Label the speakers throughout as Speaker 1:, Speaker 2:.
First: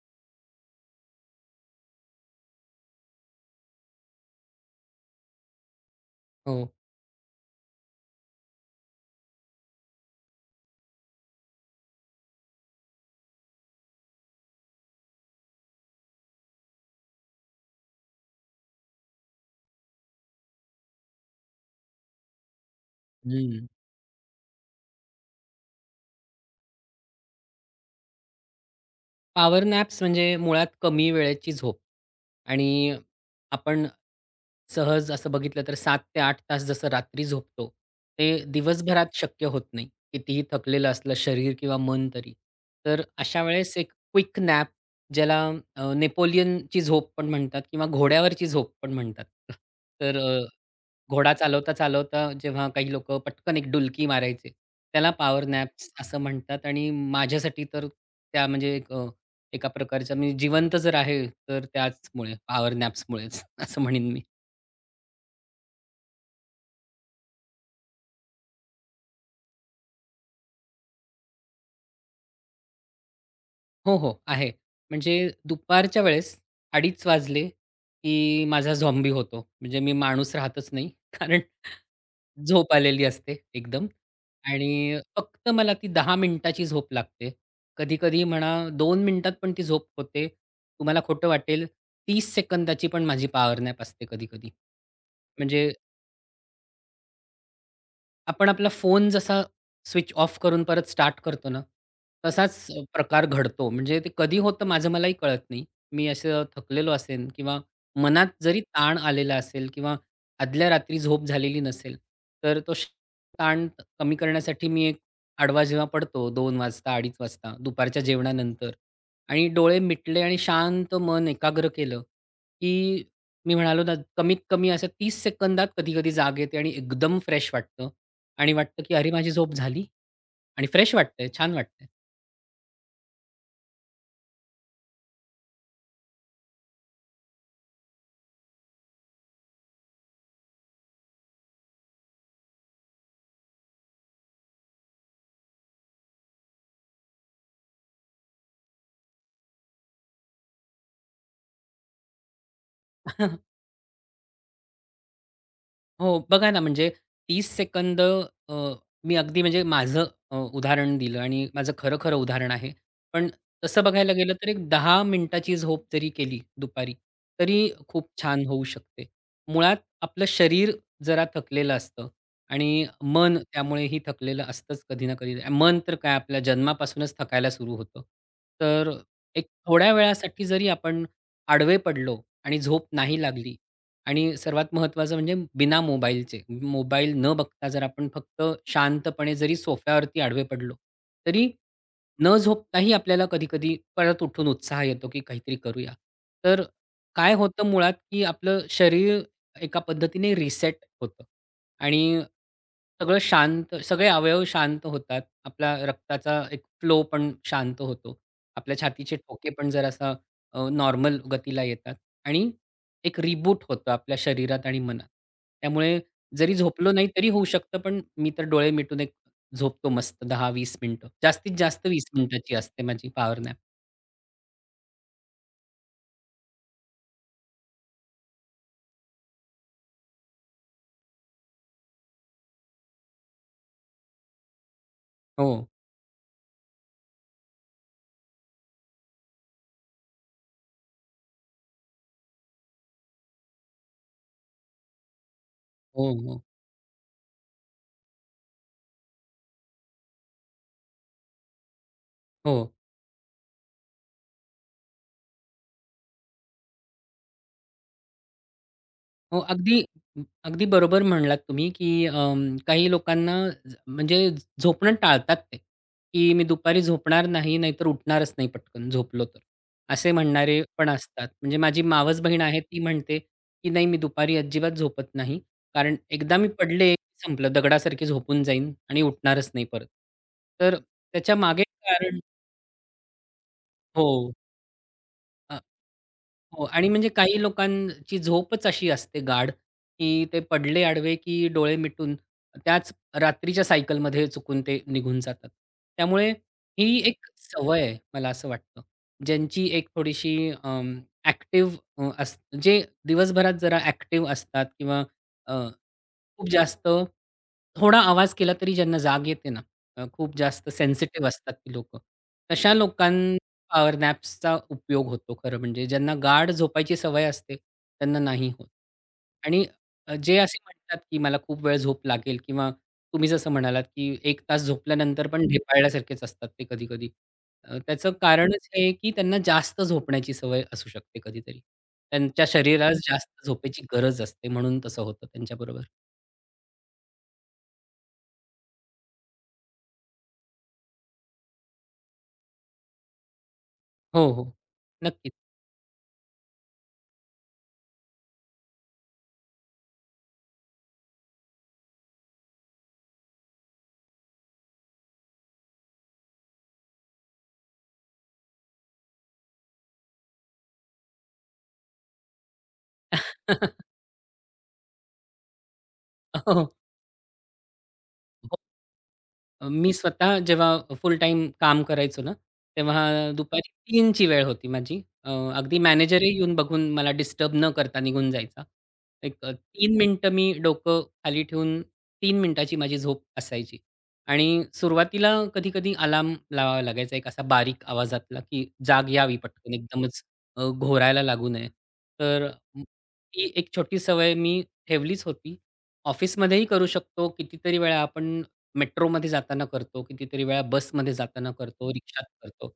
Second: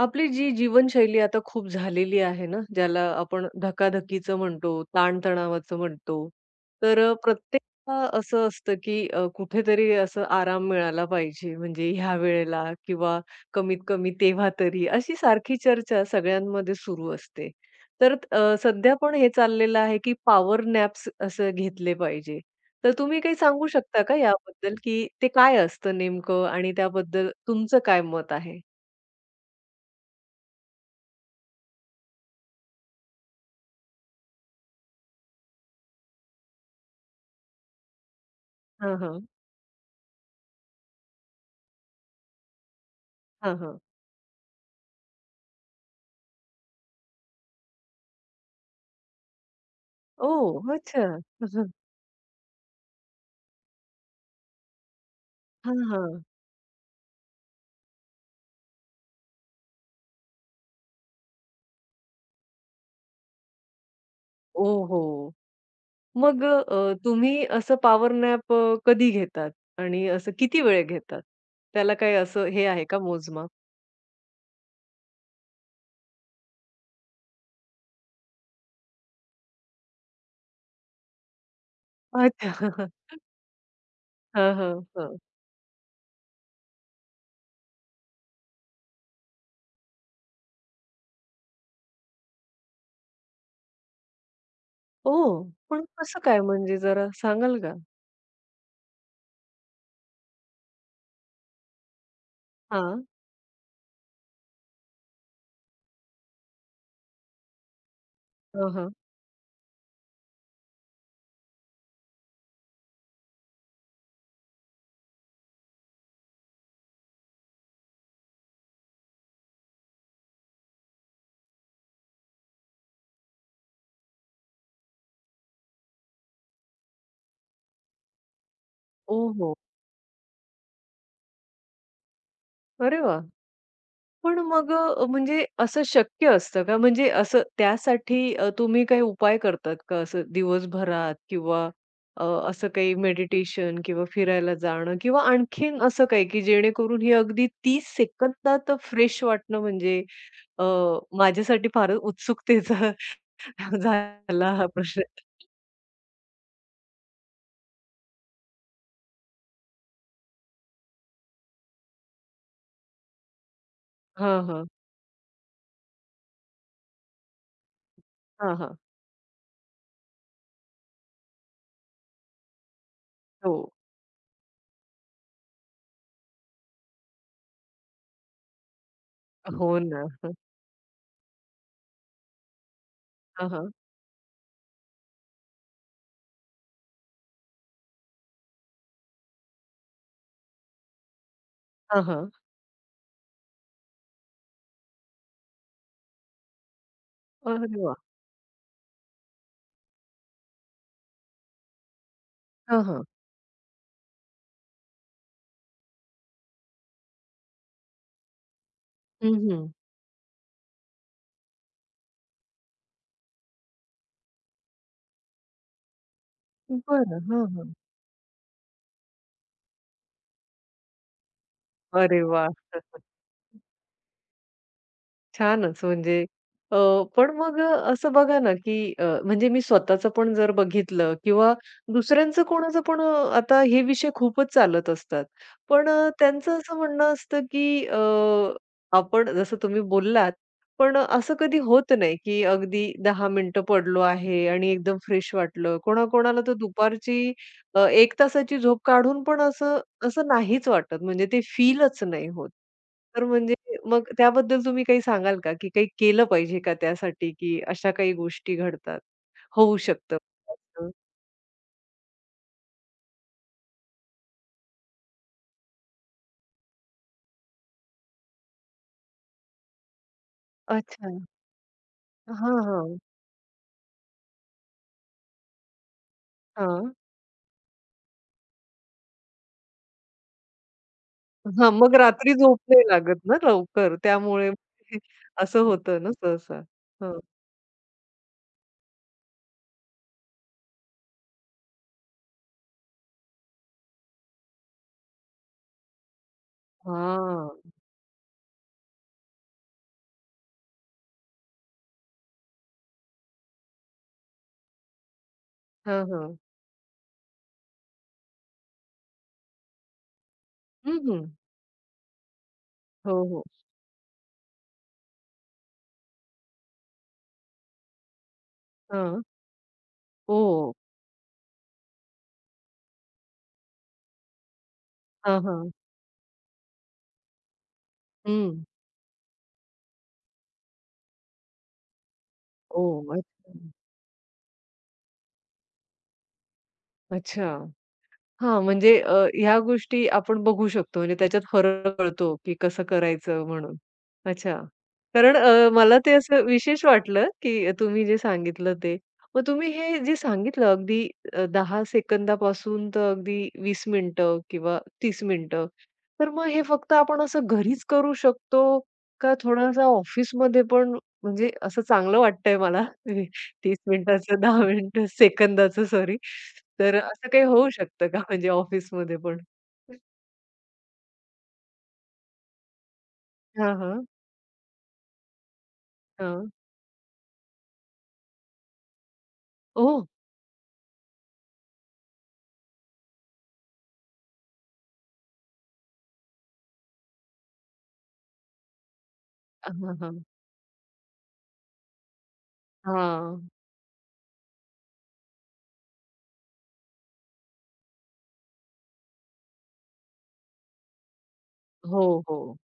Speaker 1: आपली जी जीवनशैली आता खूप झालेली आहे ना, ज्याला आपण धकाधकीचं म्हणतो, ताणतणावाचं म्हणतो.
Speaker 2: हो.
Speaker 1: तर प्रत्येकाला असं असतं, की कुठेतरी असं आराम मिळाला पाहिजे, म्हणजे ह्या वेळेला किंवा कमीत कमी तेव्हा तरी, अशी सारखी चर्चा सगळ्यांमध्ये सुरू असते. तर सध्या पण हे चाललेलं आहे, की पॉवर नॅप्स असं घेतले पाहिजे. तर तुम्ही काही
Speaker 2: हं.
Speaker 1: सांगू शकता का याबद्दल, की ते काय असतं नेमकं आणि त्याबद्दल तुमचं काय मत आहे?
Speaker 2: पॉवर नॅप्स म्हणजे मुळात कमी वेळेची झोप आणि आपण सहज असं बघितलं तर 7 ते 8 तास जसं रात्री झोपतो, ते
Speaker 1: हां,
Speaker 2: दिवसभरात
Speaker 1: हां.
Speaker 2: शक्य होत नाही. कितीही थकलेलं असलं शरीर किंवा मन तरी. तर अशा वेळेस
Speaker 1: हां,
Speaker 2: एक क्विक नॅप ज्याला नेपोलियनची झोप पण म्हणतात किंवा घोड्यावरची झोप पण म्हणतात. तर
Speaker 1: ओह! अच्छा.
Speaker 2: घोडा चालवता-चालवता जेव्हा काही लोकं पटकन एक डुलकी मारायचे, त्याला पॉवर
Speaker 1: हां,
Speaker 2: नॅप्स
Speaker 1: हां.
Speaker 2: असं म्हणतात आणि माझ्यासाठी तर त्या म्हणजे एका प्रकारच्या म्हणजे जिवंत जर आहे, तर त्याचमुळे पॉवर नॅप्समुळेच असं म्हणेन मी.
Speaker 1: ओहो! मग तुम्ही असं पॉवर नॅप कधी घेतात आणि असं किती वेळ घेतात? त्याला काही असं हे आहे का मोजमाप?
Speaker 2: हो, हो, आहे. म्हणजे दुपारच्या वेळेस 2:30 वाजले, की माझा झॉम्बी होतो. म्हणजे मी माणूस राहतच नाही. कारण झोप
Speaker 1: अच्छा.
Speaker 2: आलेली असते एकदम
Speaker 1: हां, हां,
Speaker 2: आणि
Speaker 1: हां.
Speaker 2: फक्त मला ती 10 मिनिटाची झोप लागते. कधी-कधी म्हणा 2 मिनिटात पण ती झोप होते. तुम्हाला खोटं वाटेल 30 सेकंदाची पण माझी पॉवर नॅप असते कधी-कधी.
Speaker 1: ओह!
Speaker 2: म्हणजे
Speaker 1: पण कसं काय म्हणजे जरा सांगाल का?
Speaker 2: आपण आपला फोन जसा स्विच ऑफ करून परत स्टार्ट करतो ना, तसाच
Speaker 1: हां.
Speaker 2: प्रकार घडतो. म्हणजे ते कधी होतं माझं मलाही कळत नाही. मी असं थकलेलो असेन किंवा मनात जरी
Speaker 1: हां, हां.
Speaker 2: ताण आलेला असेल किंवा आदल्या रात्री झोप झालेली नसेल, तर तो ताण कमी करण्यासाठी मी एक आडवा जेव्हा पडतो 2:00 वाजता, 2:30 वाजता दुपारच्या जेवणानंतर आणि डोळे मिटले आणि शांत मन एकाग्र केलं, की मी म्हणालो ना, कमीत कमी अशा 30 सेकंदात कधी-कधी जाग येते आणि एकदम फ्रेश वाटतं आणि वाटतं की अरे माझी झोप
Speaker 1: ओहो!
Speaker 2: झाली आणि फ्रेश वाटतंय, छान वाटतंय.
Speaker 1: अरे वाह! पण मग म्हणजे असं शक्य असतं का? म्हणजे असं त्यासाठी तुम्ही काही उपाय करतात का असं दिवसभरात किंवा असं काही मेडिटेशन किंवा फिरायला जाणं किंवा आणखीन असं काही की जेणेकरून हे अगदी 30 सेकंदात फ्रेश वाटणं म्हणजे अ, माझ्यासाठी फारच उत्सुकतेचा झाला हा प्रश्न.
Speaker 2: हो, बघा ना, म्हणजे 30 सेकंद मी अगदी म्हणजे माझं उदाहरण दिलं आणि माझं खरं-खरं उदाहरण आहे. पण तसं बघायला गेलं
Speaker 1: हां,
Speaker 2: तर
Speaker 1: हा
Speaker 2: एक 10 मिनिटाची झोप जरी केली दुपारी, तरी खूप छान
Speaker 1: हां,
Speaker 2: होऊ
Speaker 1: हां.
Speaker 2: शकते. मुळात आपलं शरीर जरा थकलेलं असतं आणि मन
Speaker 1: हो.
Speaker 2: त्यामुळेही थकलेलं असतंच कधी ना कधी. मन तर काय आपल्या जन्मापासूनच थकायला सुरू होतं. तर एक
Speaker 1: हो
Speaker 2: थोड्या
Speaker 1: ना. हं.
Speaker 2: वेळासाठी जरी आपण आडवे पडलो आणि झोप नाही
Speaker 1: हां,
Speaker 2: लागली,
Speaker 1: हां.
Speaker 2: आणि सर्वात महत्त्वाचं म्हणजे बिना मोबाईलचे. मोबाईल न बघता जर आपण फक्त शांतपणे जरी सोफ्यावरती आडवे पडलो, तरी
Speaker 1: हां,
Speaker 2: न झोपताही आपल्याला कधी-कधी परत उठून उत्साह येतो, की काहीतरी करूया. तर काय होतं
Speaker 1: अरे
Speaker 2: मुळात,
Speaker 1: वाह!
Speaker 2: की आपलं शरीर एका पद्धतीने रिसेट होतं आणि
Speaker 1: हां, हां.
Speaker 2: सगळं शांत सगळे अवयव शांत होतात. आपला रक्ताचा एक फ्लो पण शांत होतो. आपल्या छातीचे
Speaker 1: हं,
Speaker 2: ठोके
Speaker 1: हं.
Speaker 2: पण जरासा नॉर्मल गतीला येतात आणि एक रिबूट होतं आपल्या शरीरात आणि मनात. त्यामुळे जरी झोपलो नाही
Speaker 1: बरं.
Speaker 2: तरी होऊ
Speaker 1: हां, हां.
Speaker 2: शकतं, पण मी तर डोळे मिटून एक झोपतो मस्त 10-20 मिनिटं. जास्तीत जास्त 20
Speaker 1: अरे वाह!
Speaker 2: मिनिटाची असते माझी पॉवर नॅप.
Speaker 1: छानच म्हणजे अ, पण मग असं बघा ना, की म्हणजे मी स्वतःचं पण जर बघितलं किंवा दुसऱ्यांचं कोणाचं पण आता हे विषय खूपच चालत असतात.
Speaker 2: हो.
Speaker 1: पण त्यांचं असं म्हणणं असतं, की आपण जसं तुम्ही बोललात, पण असं कधी होत नाही, की अगदी 10 मिनिटं पडलो आहे आणि एकदम फ्रेश वाटलं.
Speaker 2: हो, हो.
Speaker 1: कोणाकोणाला तर दुपारची 1 तासाची झोप काढून पण असं असं नाहीच वाटत, म्हणजे ते फीलच नाही होत.
Speaker 2: हो.
Speaker 1: तर म्हणजे मग त्याबद्दल तुम्ही काही सांगाल का, की काही केलं पाहिजे का त्यासाठी, की अशा काही गोष्टी घडतात?
Speaker 2: हो,
Speaker 1: होऊ
Speaker 2: अगदी
Speaker 1: शकतं.
Speaker 2: अगदी बरोबर म्हणलात तुम्ही, की काही लोकांना म्हणजे झोपणं टाळतात ते, की मी दुपारी झोपणार नाही, नाहीतर उठणारच नाही पटकन झोपलो तर, असे म्हणणारे पण
Speaker 1: अच्छा.
Speaker 2: असतात. म्हणजे माझी मावस बहीण
Speaker 1: हां,
Speaker 2: आहे ती
Speaker 1: हां.
Speaker 2: म्हणते, की "नाही मी दुपारी अजिबात झोपत नाही, कारण एकदा मी पडले
Speaker 1: हां.
Speaker 2: की संपलं दगडासारखी झोपून जाईन आणि उठणारच नाही परत." तर त्याच्या मागे
Speaker 1: हां, मग
Speaker 2: कारण
Speaker 1: रात्री झोप नाही लागत ना लवकर,
Speaker 2: हो.
Speaker 1: त्यामुळे
Speaker 2: अ,
Speaker 1: असं होतं ना सहसा.
Speaker 2: हो आणि म्हणजे
Speaker 1: हं.
Speaker 2: काही लोकांची झोपच अशी असते गाढ, की ते पडले आडवे, की डोळे मिटून त्याच रात्रीच्या सायकलमध्ये चुकून ते निघून जातात. त्यामुळे ही एक
Speaker 1: हां.
Speaker 2: सवय आहे मला असं वाटतं. ज्यांची एक थोडीशी अं, ॲक्टिव्ह अ, अस जे दिवसभरात जरा ॲक्टिव्ह असतात किंवा अ,
Speaker 1: हां, हां.
Speaker 2: खूप जास्त थोडा आवाज केला तरी ज्यांना जाग येते ना, खूप जास्त
Speaker 1: हं, हं.
Speaker 2: सेन्सिटिव्ह असतात ती लोकं. तशा लोकां
Speaker 1: हो, हो.
Speaker 2: पॉवर नॅप्सचा उपयोग होतो खरं म्हणजे. ज्यांना गाढ झोपायची सवय असते, त्यांना नाही होत.
Speaker 1: हां.
Speaker 2: आणि जे असे
Speaker 1: ओह!
Speaker 2: म्हणतात, की मला खूप वेळ झोप लागेल किंवा तुम्ही जसं म्हणालात, की एक तास झोपल्यानंतर
Speaker 1: हां,
Speaker 2: पण
Speaker 1: हां.
Speaker 2: ढेपाळल्यासारखेच असतात ते कधी-कधी. त्याचं
Speaker 1: हं.
Speaker 2: कारणच हे आहे, की त्यांना जास्त झोपण्याची सवय असू शकते कधीतरी. त्यांच्या शरीरास
Speaker 1: ओह! अच्छा.
Speaker 2: जास्त झोपेची गरज असते म्हणून तसं होतं त्यांच्याबरोबर.
Speaker 1: अच्छा. हां, म्हणजे ह्या गोष्टी आपण बघू शकतो. म्हणजे त्याच्यात फरक कळतो, की कसं करायचं म्हणून.
Speaker 2: हो, हो.
Speaker 1: अच्छा.
Speaker 2: नक्कीच.
Speaker 1: कारण मला ते असं विशेष वाटलं, की तुम्ही जे सांगितलं ते. मग तुम्ही हे जे सांगितलं अगदी 10 सेकंदापासून तर अगदी 20 मिनिटं किंवा 30 मिनिटं. तर मग हे फक्त आपण असं घरीच करू शकतो का थोडासा ऑफिसमध्ये पण म्हणजे असं चांगलं वाटतंय मला 30 मिनिटाचं, 10 मिनिटं, सेकंदाचं सॉरी.
Speaker 2: हो, हो.
Speaker 1: तर असं काही होऊ शकतं का म्हणजे ऑफिसमध्ये पण?
Speaker 2: मी स्वतः जेव्हा फुल टाईम काम करायचो ना, तेव्हा दुपारी
Speaker 1: हां, हां.
Speaker 2: 3ची वेळ होती माझी. अ, अगदी मॅनेजरही
Speaker 1: हां.
Speaker 2: येऊन बघून मला डिस्टर्ब न करता निघून जायचा. एक 3
Speaker 1: ओह!
Speaker 2: मिनिटं मी डोकं खाली ठेवून 3 मिनिटाची माझी झोप असायची. आणि सुरुवातीला कधी-कधी अलार्म लावावा लागायचा एक असा बारीक आवाजातला, की जाग यावी पटकन
Speaker 1: हां,
Speaker 2: एकदमच
Speaker 1: हां.
Speaker 2: घोरायला लागू नये. तर
Speaker 1: हां.
Speaker 2: ती एक छोटी सवय मी ठेवलीच होती. ऑफिसमध्येही करू शकतो. कितीतरी वेळा आपण मेट्रोमध्ये जाताना करतो, कितीतरी वेळा बसमध्ये जाताना करतो,
Speaker 1: हो,
Speaker 2: रिक्षात
Speaker 1: हो.
Speaker 2: करतो.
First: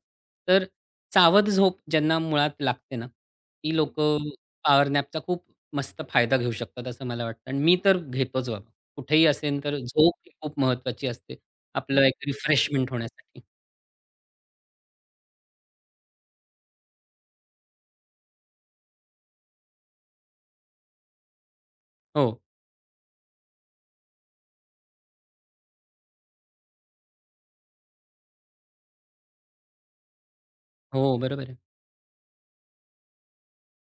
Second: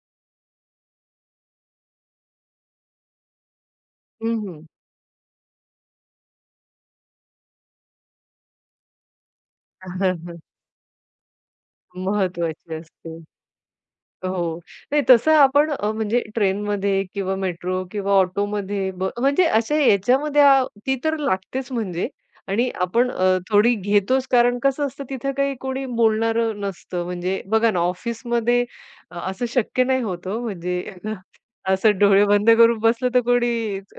Speaker 2: तर सावध झोप ज्यांना मुळात लागते ना, ती लोकं
Speaker 1: हं, हं.
Speaker 2: पॉवर नॅपचा खूप मस्त फायदा घेऊ शकतात असं मला वाटतं आणि मी तर घेतोच बाबा. कुठेही असेन तर झोप ही खूप महत्त्वाची असते. आपलं एक
Speaker 1: महत्वाची
Speaker 2: रिफ्रेशमेंट
Speaker 1: असते.
Speaker 2: होण्यासाठी.
Speaker 1: हो. नाही तसं आपण म्हणजे ट्रेनमध्ये किंवा मेट्रो किंवा ऑटोमध्ये ब म्हणजे अशा याच्यामध्ये ती तर लागतेच म्हणजे
Speaker 2: हो.
Speaker 1: आणि आपण थोडी घेतोच कारण कसं असतं तिथं काही कोणी बोलणारं नसतं. म्हणजे बघा ना ऑफिसमध्ये असं शक्य नाही होत हो म्हणजे
Speaker 2: हो, बरोबर
Speaker 1: असं डोळे बंद करून बसलं तर कोणी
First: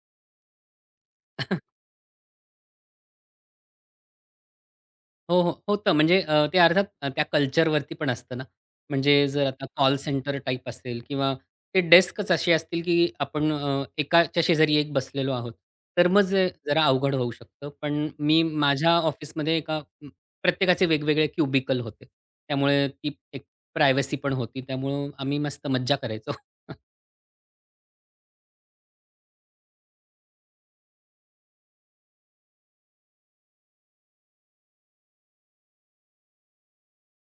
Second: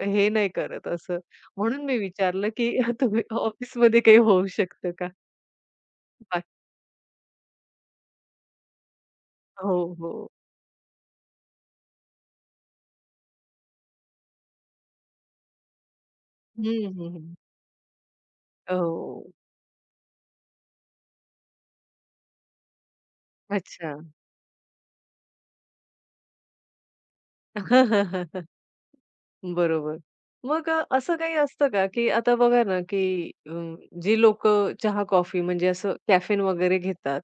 Speaker 1: हे नाही करत असं.
Speaker 2: आहे.
Speaker 1: म्हणून मी विचारलं की तुम्ही ऑफिसमध्ये काही होऊ शकतं का?
Speaker 2: हो, हो. होतं म्हणजे
Speaker 1: बाकी
Speaker 2: ते अर्थात त्या कल्चरवरती पण असतं ना. म्हणजे जर आता
Speaker 1: हो,
Speaker 2: कॉल
Speaker 1: हो.
Speaker 2: सेंटर टाइप असेल किंवा ते डेस्कच असे असतील, की आपण एकाच्या शेजारी एक बसलेलो आहोत. तर मग जे
Speaker 1: हं,
Speaker 2: जरा
Speaker 1: हं,
Speaker 2: अवघड होऊ
Speaker 1: हं.
Speaker 2: शकतं. पण मी माझ्या
Speaker 1: हो.
Speaker 2: ऑफिसमध्ये एका प्रत्येकाचे वेगवेगळे क्युबिकल होते. त्यामुळे ती एक
Speaker 1: अच्छा.
Speaker 2: प्रायव्हसी पण होती. त्यामुळं आम्ही मस्त मज्जा करायचो.
Speaker 1: बरोबर. मग असं काही असतं का, की आता बघा ना, की जी लोक चहा-कॉफी म्हणजे असं कॅफेन वगैरे घेतात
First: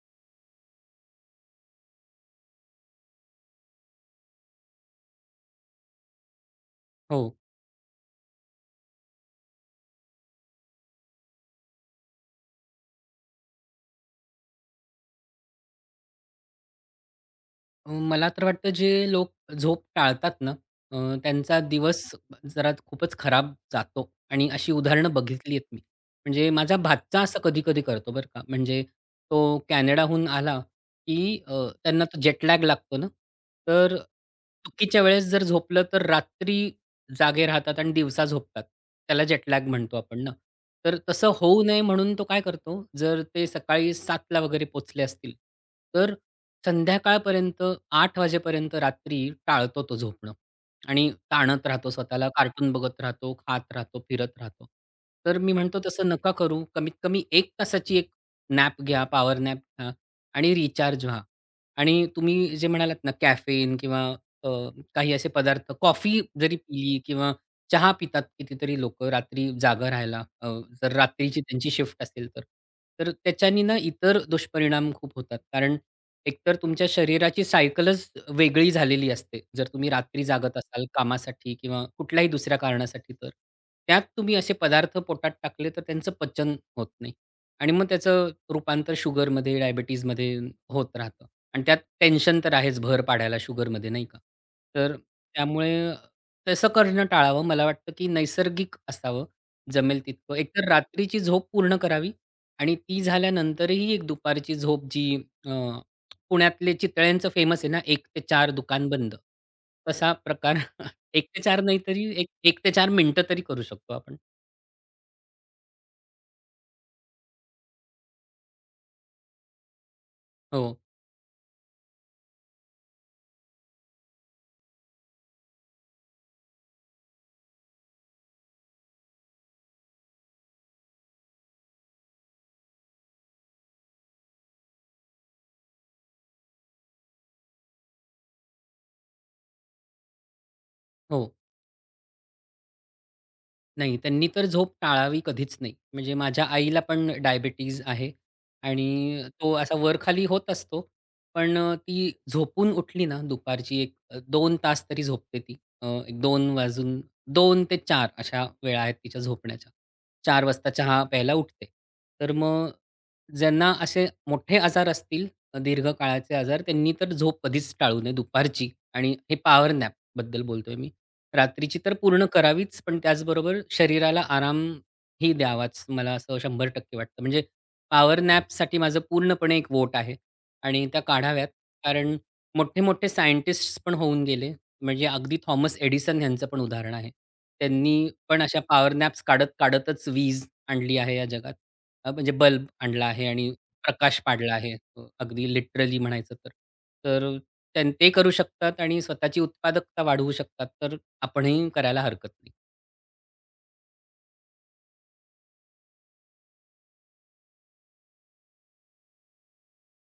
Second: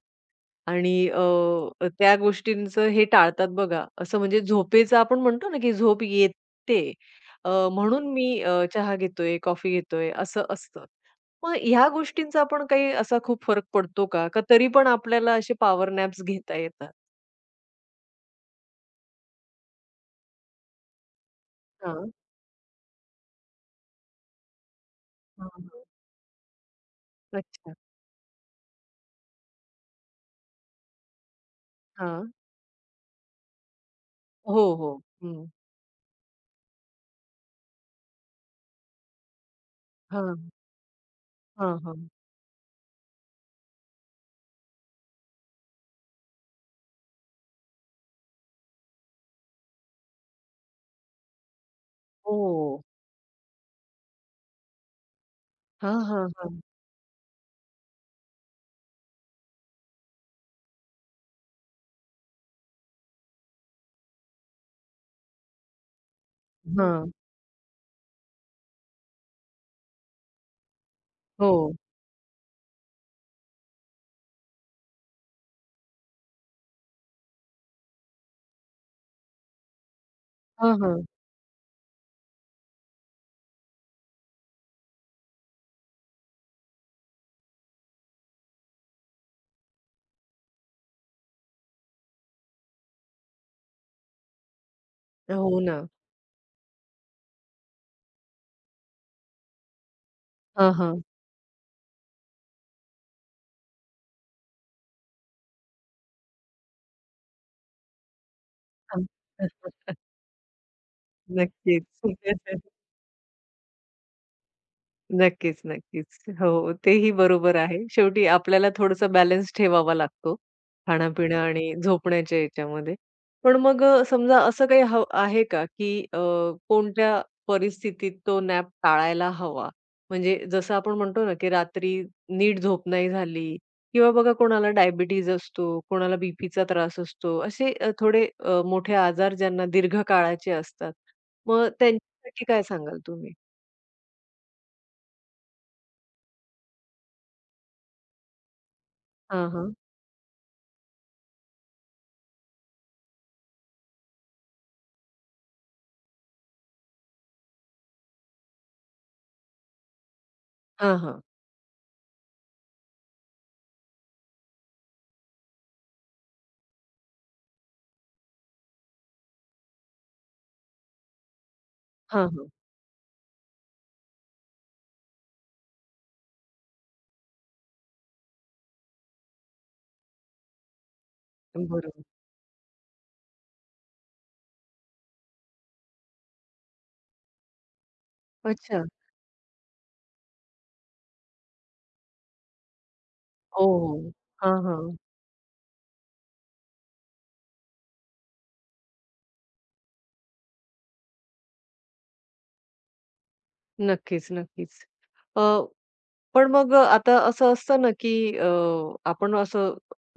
Speaker 1: आणि त्या गोष्टींचं हे टाळतात बघा. असं म्हणजे झोपेचं आपण म्हणतो ना, की झोप येते
Speaker 2: हो.
Speaker 1: म्हणून मी चहा घेतोय, कॉफी घेतोय असं असतं. मग ह्या गोष्टींचा आपण काही असा खूप फरक पडतो का? का तरी पण आपल्याला असे पॉवर नॅप्स घेता येतात?
Speaker 2: मला तर वाटतं जे लोक झोप टाळतात ना, अ, त्यांचा दिवस
Speaker 1: हां.
Speaker 2: जरा खूपच खराब जातो आणि अशी उदाहरणं
Speaker 1: हां,
Speaker 2: बघितली आहेत मी.
Speaker 1: हां.
Speaker 2: म्हणजे माझा भाचा असं
Speaker 1: अच्छा.
Speaker 2: कधी-कधी करतो बरं का. म्हणजे तो कॅनडाहून आला, की त्यांना तो
Speaker 1: हां.
Speaker 2: जेट लॅग लागतो ना, तर
Speaker 1: हो,
Speaker 2: चुकीच्या वेळेस जर
Speaker 1: हो.
Speaker 2: झोपलं तर रात्री जागे राहतात आणि दिवसा झोपतात. त्याला जेट म्हणतो आपण ना.
Speaker 1: हां,
Speaker 2: तर तसं होऊ
Speaker 1: हां,
Speaker 2: नये
Speaker 1: हां.
Speaker 2: म्हणून तो काय करतो, जर ते सकाळी 7:00 वगैरे पोहोचले असतील, तर संध्याकाळपर्यंत 8:00 वाजेपर्यंत रात्री टाळतो तो झोपणं आणि ताणत राहतो स्वतःला, कार्टून
Speaker 1: हो.
Speaker 2: बघत राहतो, खात राहतो, फिरत राहतो. तर मी म्हणतो
Speaker 1: हां,
Speaker 2: तसं
Speaker 1: हां,
Speaker 2: नका
Speaker 1: हां.
Speaker 2: करू. कमीत कमी एक तासाची एक नॅप घ्या, पॉवर नॅप घ्या आणि रिचार्ज व्हा. आणि तुम्ही जे म्हणालात ना कॅफेन किंवा अ, काही असे पदार्थ कॉफी जरी पिली
Speaker 1: हां.
Speaker 2: किंवा चहा पितात कितीतरी लोकं रात्री जागा राहायला जर रात्रीची त्यांची
Speaker 1: हो.
Speaker 2: शिफ्ट असेल तर. तर त्याच्यानी ना इतर दुष्परिणाम खूप होतात कारण एकतर तुमच्या शरीराची सायकलच वेगळी झालेली असते. जर तुम्ही रात्री जागत
Speaker 1: हां,
Speaker 2: असाल
Speaker 1: हां.
Speaker 2: कामासाठी किंवा कुठल्याही दुसऱ्या कारणासाठी तर. त्यात तुम्ही असे पदार्थ पोटात टाकले तर त्यांचं पचन होत नाही आणि मग त्याचं रूपांतर शुगरमध्ये, डायबिटीजमध्ये होत राहतं आणि त्यात टेन्शन तर आहेच भर पाडायला शुगरमध्ये नाही का. तर
Speaker 1: हो
Speaker 2: त्यामुळे
Speaker 1: ना.
Speaker 2: तसं करणं टाळावं. मला वाटतं की नैसर्गिक असावं जमेल तितकं. एकतर
Speaker 1: हां, हां.
Speaker 2: रात्रीची झोप पूर्ण करावी आणि ती झाल्यानंतरही एक दुपारची झोप जी अ, पुण्यातले चितळ्यांचं फेमस आहे ना, एक ते चार दुकान
Speaker 1: हां.
Speaker 2: बंद. तसा प्रकार एक ते चार नाही
Speaker 1: नक्कीच.
Speaker 2: तरी एक 1 ते चार मिनिटं तरी करू शकतो आपण.
Speaker 1: नक्कीच, नक्कीच. हो, तेही बरोबर आहे. शेवटी आपल्याला थोडासा बॅलन्स ठेवावा लागतो,
Speaker 2: हो,
Speaker 1: खाणं-पिणं आणि झोपण्याच्या याच्यामध्ये. पण मग समजा असं काही हव आहे का, की कोणत्या परिस्थितीत तो नॅप टाळायला हवा? म्हणजे जसं आपण म्हणतो ना, की रात्री नीट झोप नाही झाली किंवा बघा कोणाला डायबिटीज असतो, कोणाला बीपीचा त्रास असतो. असे थोडे मोठे आजार ज्यांना दीर्घकाळाचे असतात.
Speaker 2: हो.
Speaker 1: मग त्यांच्यासाठी काय सांगाल तुम्ही?
Speaker 2: नाही, त्यांनी तर झोप टाळावी कधीच नाही. म्हणजे माझ्या आईला पण डायबिटीज आहे आणि
Speaker 1: हां,
Speaker 2: तो असा
Speaker 1: हां.
Speaker 2: वर-खाली होत असतो. पण ती झोपून उठली ना दुपारची एक 2 तास तरी झोपते ती. अ, 2 वाजून 2 ते 4 अशा वेळा आहेत तिच्या झोपण्याच्या. 4 वाजता
Speaker 1: हां,
Speaker 2: चहा
Speaker 1: हां.
Speaker 2: प्यायला उठते. तर मग ज्यांना असे मोठे आजार असतील दीर्घकाळाचे आजार, त्यांनी तर झोप कधीच टाळू नये दुपारची आणि हे पॉवर नॅप बद्दल बोलतोय मी. रात्रीची तर पूर्ण
Speaker 1: हां, हां.
Speaker 2: करावीच, पण त्याचबरोबर शरीराला आराम ही द्यावाच, मला असं 100% वाटतं. म्हणजे पॉवर नॅपसाठी माझं पूर्णपणे एक व्होट आहे आणि त्या काढाव्यात.
Speaker 1: बरोबर.
Speaker 2: कारण मोठे-मोठे सायंटिस्ट्स पण होऊन गेले म्हणजे अगदी थॉमस एडिसन यांचं पण उदाहरण आहे. त्यांनी पण अशा
Speaker 1: अच्छा.
Speaker 2: पॉवर नॅप्स काढत-काढतच वीज आणली आहे या जगात. म्हणजे बल्ब आणला आहे आणि
Speaker 1: हो, हो.
Speaker 2: प्रकाश पाडला
Speaker 1: हां,
Speaker 2: आहे.
Speaker 1: हां.
Speaker 2: अगदी लिटरली म्हणायचं तर. तर ते करू शकतात आणि स्वतःची उत्पादकता वाढवू शकतात, तर आपणही करायला हरकत नाही.
Speaker 1: नक्कीच, नक्कीच. अ, पण मग आता असं असतं ना, की अ, आपण असं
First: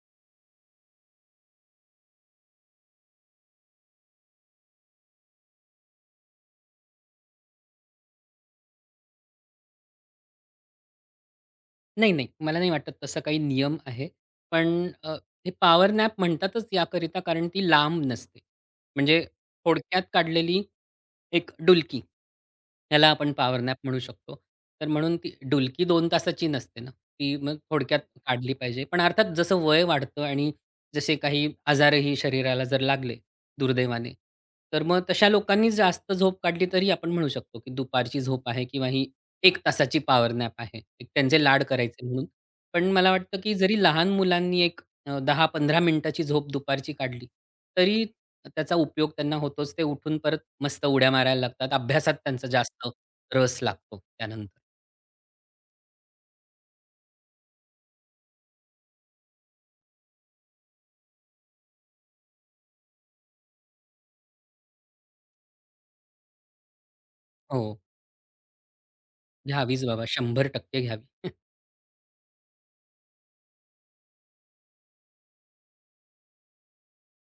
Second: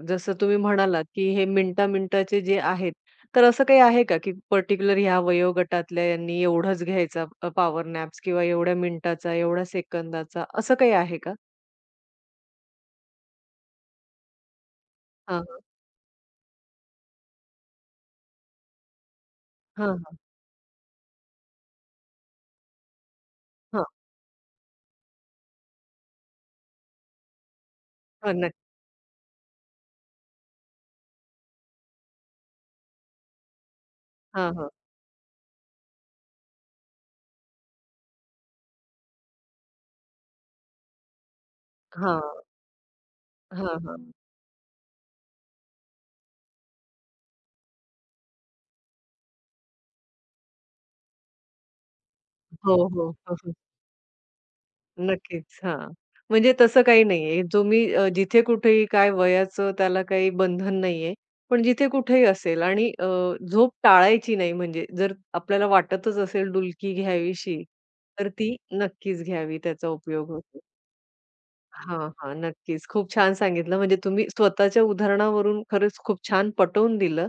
Speaker 1: जसं तुम्ही म्हणालात, की हे मिनिटा-मिनिटाचे जे आहेत, तर असं काही आहे का, की पर्टिक्युलर ह्या वयोगटातल्या यांनी एवढाच घ्यायचा पॉवर नॅप्स किंवा एवढ्या मिनिटाचा, एवढ्या सेकंदाचा असं काही आहे का?
Speaker 2: नाही, नाही. मला नाही वाटत तसा काही नियम आहे. पण अ,
Speaker 1: हां,
Speaker 2: हे
Speaker 1: हां.
Speaker 2: पॉवर नॅप म्हणतातच याकरिता कारण ती लांब नसते. म्हणजे
Speaker 1: हां,
Speaker 2: थोडक्यात
Speaker 1: हां.
Speaker 2: काढलेली एक डुलकी. ह्याला आपण पॉवर नॅप
Speaker 1: हां,
Speaker 2: म्हणू शकतो. तर म्हणून ती डुलकी 2 तासाची नसते ना. ती मग थोडक्यात
Speaker 1: हां.
Speaker 2: काढली
Speaker 1: नक्की.
Speaker 2: पाहिजे. पण अर्थात जसं वय वाढतं आणि जसे काही आजारही शरीराला जर लागले दुर्दैवाने,
Speaker 1: हां, हां.
Speaker 2: तर मग तशा लोकांनी जास्त झोप काढली तरी आपण म्हणू शकतो की दुपारची झोप आहे किंवा ही एक तासाची पॉवर नॅप आहे. एक त्यांचे लाड करायचे
Speaker 1: हां.
Speaker 2: म्हणून. पण मला वाटतं, की
Speaker 1: हां,
Speaker 2: जरी लहान
Speaker 1: हां.
Speaker 2: मुलांनी एक 10-15 मिनिटाची झोप दुपारची काढली, तरी त्याचा उपयोग त्यांना होतोच. ते उठून परत मस्त उड्या मारायला लागतात. अभ्यासात त्यांचा
Speaker 1: हो,
Speaker 2: जास्त
Speaker 1: हो.
Speaker 2: रस लागतो त्यानंतर.
Speaker 1: नक्कीच. हां. म्हणजे तसं काही नाहीये. जो मी जिथे कुठेही काय वयाचं त्याला काही बंधन नाहीये. पण जिथे कुठेही असेल आणि झोप टाळायची नाही म्हणजे जर आपल्याला वाटतच असेल डुलकी घ्यावीशी,
Speaker 2: हो,
Speaker 1: तर ती नक्कीच घ्यावी.
Speaker 2: घ्यावीच
Speaker 1: त्याचा
Speaker 2: बाबा
Speaker 1: उपयोग होतो.
Speaker 2: 100% घ्यावी.
Speaker 1: हां, हां. नक्कीच. खूप छान सांगितलं. म्हणजे तुम्ही स्वतःच्या उदाहरणावरून खरंच खूप छान पटवून दिलं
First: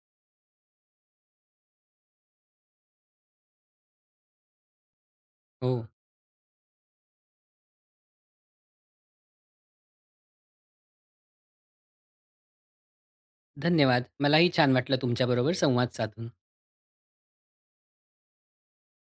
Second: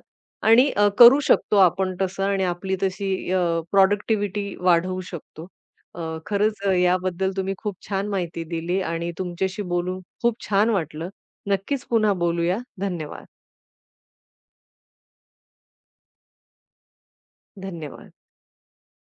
Speaker 1: आणि करू शकतो आपण तसं आणि आपली तशी प्रॉडक्टिव्हिटी वाढवू शकतो.
Speaker 2: हो,
Speaker 1: अ, खरंच याबद्दल तुम्ही खूप छान माहिती दिली आणि तुमच्याशी बोलून खूप छान वाटलं. नक्कीच पुन्हा बोलूया. धन्यवाद.
Speaker 2: धन्यवाद. मलाही छान वाटलं तुमच्याबरोबर संवाद साधून.
Speaker 1: धन्यवाद.